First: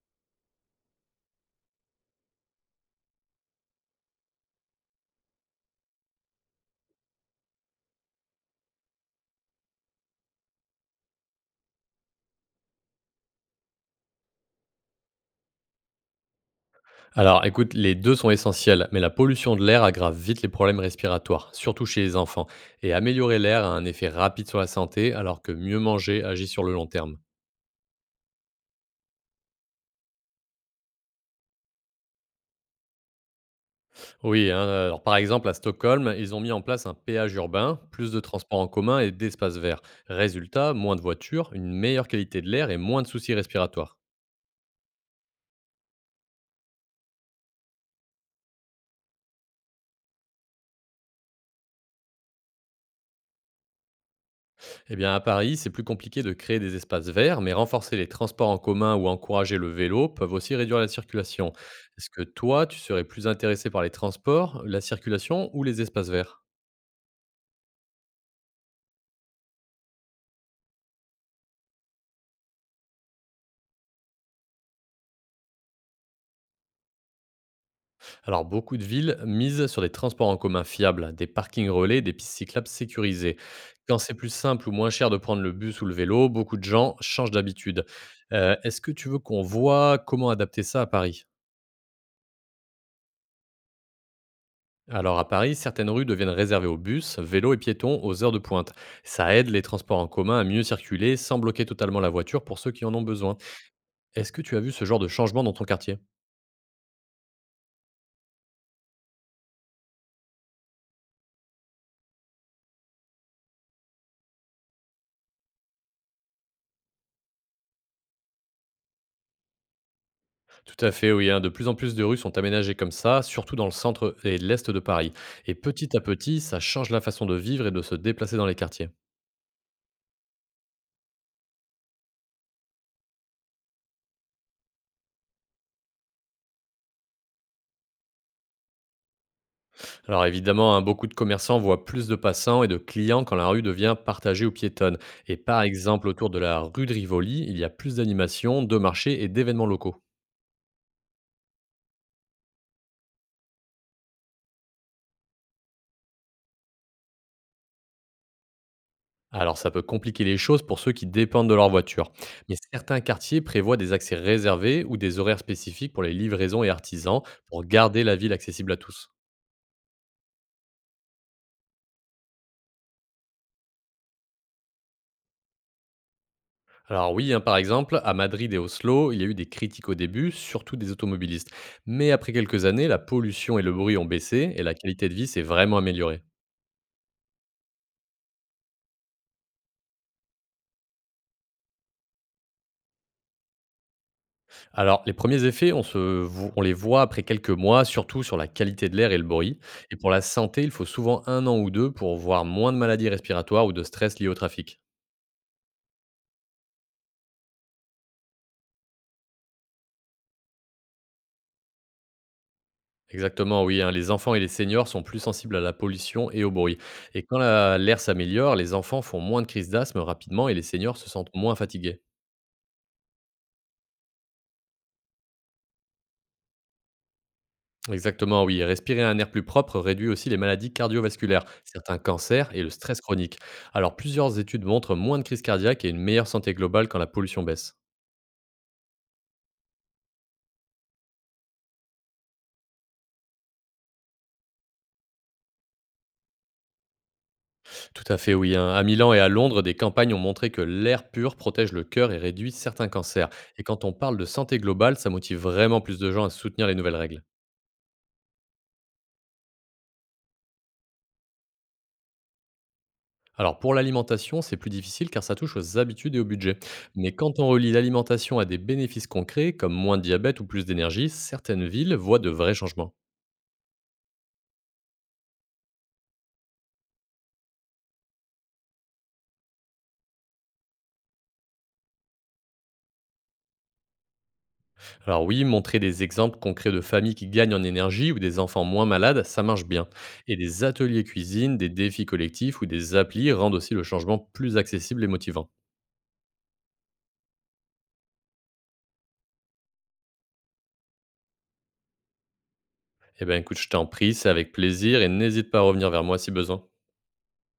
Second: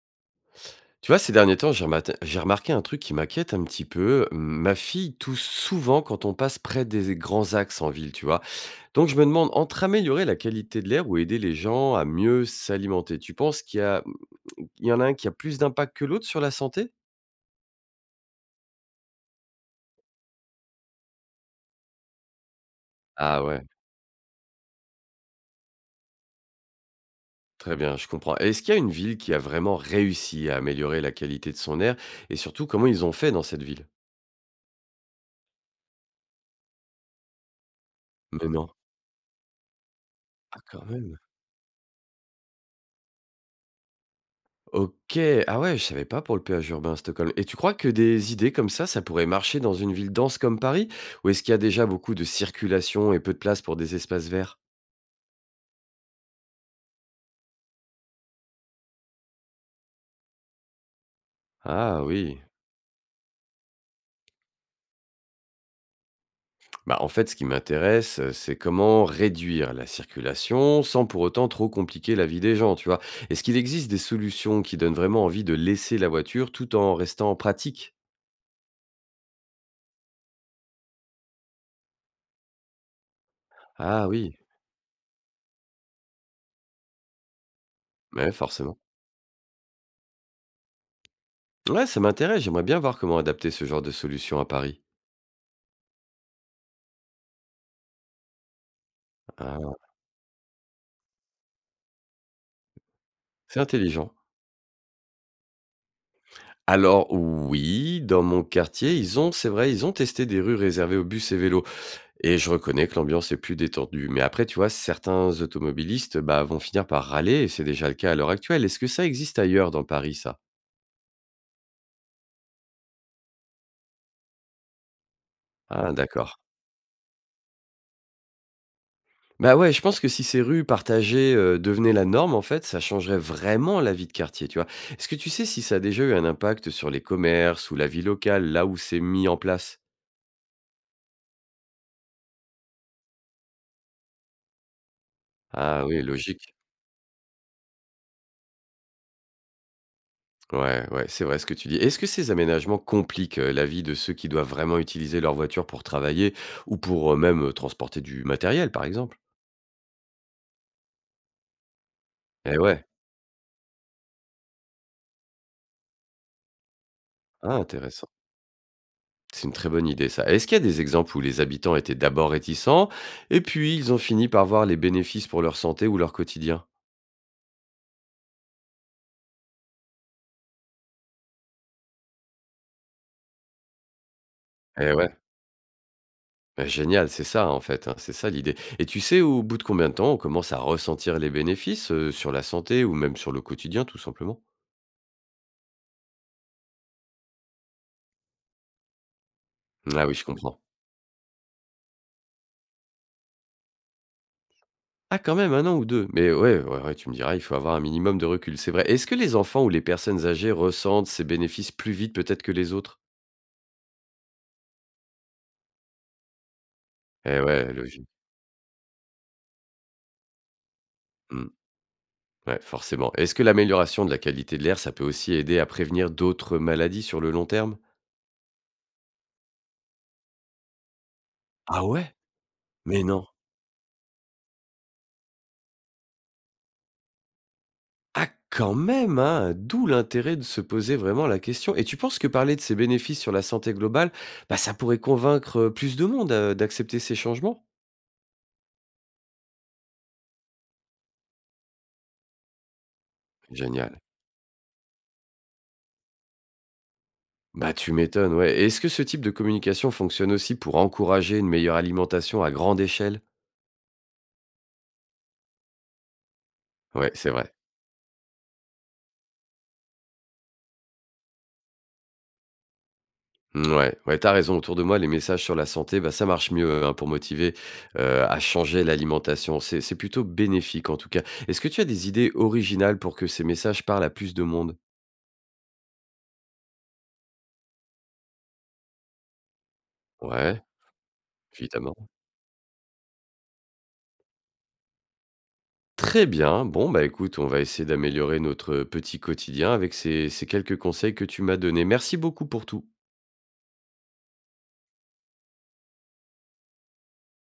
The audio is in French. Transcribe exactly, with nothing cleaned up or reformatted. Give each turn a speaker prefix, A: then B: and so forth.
A: Tu vois, ces derniers temps, j'ai remate- j'ai remarqué un truc qui m'inquiète un petit peu. Ma fille tousse souvent quand on passe près des grands axes en ville, tu vois. Donc je me demande, entre améliorer la qualité de l'air ou aider les gens à mieux s'alimenter, tu penses qu'il y, a... il y en a un qui a plus d'impact que l'autre sur la santé?
B: Alors écoute, les deux sont essentiels, mais la pollution de l'air aggrave vite les problèmes respiratoires, surtout chez les enfants. Et améliorer
A: Ah ouais,
B: l'air a un effet rapide sur la santé, alors que mieux manger agit sur le long terme.
A: très bien, je comprends. Est-ce qu'il y a une ville qui a vraiment réussi à améliorer la qualité de son air? Et surtout, comment ils ont fait dans cette ville?
B: Oui, hein, alors par exemple à Stockholm, ils ont mis en place un péage urbain, plus de
A: Mais
B: transports en
A: non.
B: commun et d'espaces verts.
A: Ah
B: Résultat,
A: quand
B: moins de
A: même.
B: voitures, une meilleure qualité de l'air et moins de soucis respiratoires.
A: OK. Ah ouais, je savais pas pour le péage urbain à Stockholm. Et tu crois que des idées comme ça, ça pourrait marcher dans une ville dense comme Paris? Ou est-ce qu'il y a déjà beaucoup de circulation et peu de place pour des espaces verts?
B: Eh bien, à Paris, c'est plus compliqué de créer des espaces verts, mais renforcer les transports en commun ou encourager le vélo peuvent aussi réduire la circulation.
A: Ah
B: Est-ce que
A: oui.
B: toi, tu serais plus intéressé par les transports, la circulation ou les espaces verts?
A: Bah en fait, ce qui m'intéresse, euh, c'est comment réduire la circulation sans pour autant trop compliquer la vie des gens, tu vois. Est-ce qu'il existe des solutions qui donnent vraiment envie de laisser la voiture tout en restant pratique?
B: Alors, beaucoup de villes misent sur des transports en commun fiables, des parkings relais, des pistes cyclables sécurisées. Quand
A: Ah
B: c'est plus
A: oui,
B: simple ou moins cher de prendre le bus ou le vélo, beaucoup de gens changent d'habitude.
A: mais
B: Euh,
A: forcément.
B: Est-ce que tu veux qu'on voit comment adapter ça à Paris?
A: Ouais, ça m'intéresse, j'aimerais bien voir comment adapter ce genre de solution à Paris.
B: Alors à Paris, certaines rues deviennent réservées aux bus, vélos et piétons aux heures de pointe. Ça aide les
A: Ah,
B: transports en commun à mieux circuler sans bloquer totalement la voiture pour ceux qui en ont besoin.
A: c'est intelligent.
B: Est-ce que tu as vu ce genre de changement dans ton quartier?
A: Alors oui, dans mon quartier, ils ont, c'est vrai, ils ont testé des rues réservées aux bus et vélos, et je reconnais que l'ambiance est plus détendue. Mais après, tu vois, certains automobilistes, bah, vont finir par râler, et c'est déjà le cas à l'heure actuelle. Est-ce que ça existe ailleurs dans Paris, ça?
B: Tout à fait, oui, hein. De plus en plus de rues sont aménagées comme ça, surtout dans le centre et l'est de Paris. Et
A: Ah
B: petit à
A: d'accord.
B: petit, ça change la façon de vivre et de se déplacer dans les quartiers.
A: Bah ouais, je pense que si ces rues partagées, heu, devenaient la norme, en fait, ça changerait vraiment la vie de quartier, tu vois? Est-ce que tu sais si ça a déjà eu un impact sur les commerces ou la vie locale, là où c'est mis en place?
B: Alors évidemment, hein, beaucoup de commerçants voient plus de passants et de clients quand la rue devient partagée aux piétonnes. Et par
A: Ah oui,
B: exemple, autour de
A: logique.
B: la rue de Rivoli, il y a plus d'animations, de marchés et d'événements locaux.
A: Ouais, ouais, c'est vrai ce que tu dis. Est-ce que ces aménagements compliquent, heu, la vie de ceux qui doivent vraiment utiliser leur voiture pour travailler ou pour, heu, même, heu, transporter du matériel, par exemple?
B: Alors, ça peut compliquer les choses pour ceux qui dépendent de leur voiture. Mais
A: Eh ouais,
B: certains quartiers prévoient des accès réservés ou des horaires spécifiques pour les livraisons et artisans
A: ah
B: pour garder
A: intéressant.
B: la ville accessible à tous.
A: C'est une très bonne idée, ça. Est-ce qu'il y a des exemples où les habitants étaient d'abord réticents et puis ils ont fini par voir les bénéfices pour leur santé ou leur quotidien?
B: Alors oui, hein, par exemple, à Madrid et Oslo, il y a eu des critiques au début, surtout des automobilistes. Mais après quelques années, la pollution et le bruit ont baissé et la
A: Eh
B: qualité de
A: ouais,
B: vie s'est vraiment améliorée.
A: bah, génial, c'est ça en fait, hein, c'est ça l'idée. Et tu sais au bout de combien de temps on commence à ressentir les bénéfices, heu, sur la santé ou même sur le quotidien tout simplement?
B: Alors, les premiers effets, on, se vo- on les voit après quelques mois, surtout sur la qualité de l'air et le bruit. Et
A: Ah
B: pour
A: oui,
B: la
A: je comprends.
B: santé, il faut souvent un an ou deux pour voir moins de maladies respiratoires ou de stress liés au trafic.
A: Ah quand même, un an ou deux. Mais ouais, ouais, ouais, tu me diras, il faut avoir un minimum de recul, c'est vrai. Est-ce que les enfants ou les personnes âgées ressentent ces bénéfices plus vite peut-être que les autres?
B: Exactement, oui, hein, les enfants et les seniors sont plus sensibles à la pollution et au bruit. Et quand
A: Eh ouais,
B: la- l'air
A: logique.
B: s'améliore, les enfants font moins de crises d'asthme rapidement et les seniors se sentent
A: Mmh.
B: moins fatigués.
A: Ouais, forcément. Est-ce que l'amélioration de la qualité de l'air, ça peut aussi aider à prévenir d'autres maladies sur le long terme?
B: Exactement, oui. Et respirer un air plus propre réduit aussi les maladies cardiovasculaires,
A: Ah
B: certains
A: ouais?
B: cancers et le stress
A: Mais non.
B: chronique. Alors, plusieurs études montrent moins de crises cardiaques et une meilleure santé globale quand la pollution baisse.
A: Ah quand même, hein! D'où l'intérêt de se poser vraiment la question. Et tu penses que parler de ces bénéfices sur la santé globale, bah, ça pourrait convaincre, heu, plus de monde, heu, d'accepter ces changements?
B: Tout à fait, oui, hein. À Milan et à Londres, des campagnes ont montré que l'air pur protège le cœur et réduit certains cancers. Et quand on
A: Génial.
B: parle de santé globale, ça motive vraiment plus de gens à soutenir les nouvelles règles.
A: Bah, tu m'étonnes, ouais. Et est-ce que ce type de communication fonctionne aussi pour encourager une meilleure alimentation à grande échelle?
B: Alors pour l'alimentation, c'est plus difficile car ça touche aux habitudes et au budget. Mais
A: Ouais, c'est
B: quand on
A: vrai.
B: relie l'alimentation à des bénéfices concrets, comme moins de diabète ou plus d'énergie, certaines villes voient de vrais changements.
A: Mmh, ouais, ouais, t'as raison. Autour de moi, les messages sur la santé, bah, ça marche mieux, hein, pour motiver euh, à changer l'alimentation. C'est, c'est plutôt bénéfique en tout cas. Est-ce que tu as des idées originales pour que ces messages parlent à plus de monde?
B: Alors oui, montrer des exemples concrets de familles qui gagnent en énergie ou des enfants moins malades, ça marche bien. Et
A: Ouais,
B: des ateliers cuisine, des
A: évidemment.
B: défis collectifs ou des applis rendent aussi le changement plus accessible et motivant.
A: Très bien. Bon, bah écoute, on va essayer d'améliorer notre euh, petit quotidien avec ces, ces quelques conseils que tu m'as donnés. Merci beaucoup pour tout.
B: Eh bien écoute, je t'en prie, c'est avec plaisir et n'hésite pas à revenir vers moi si besoin.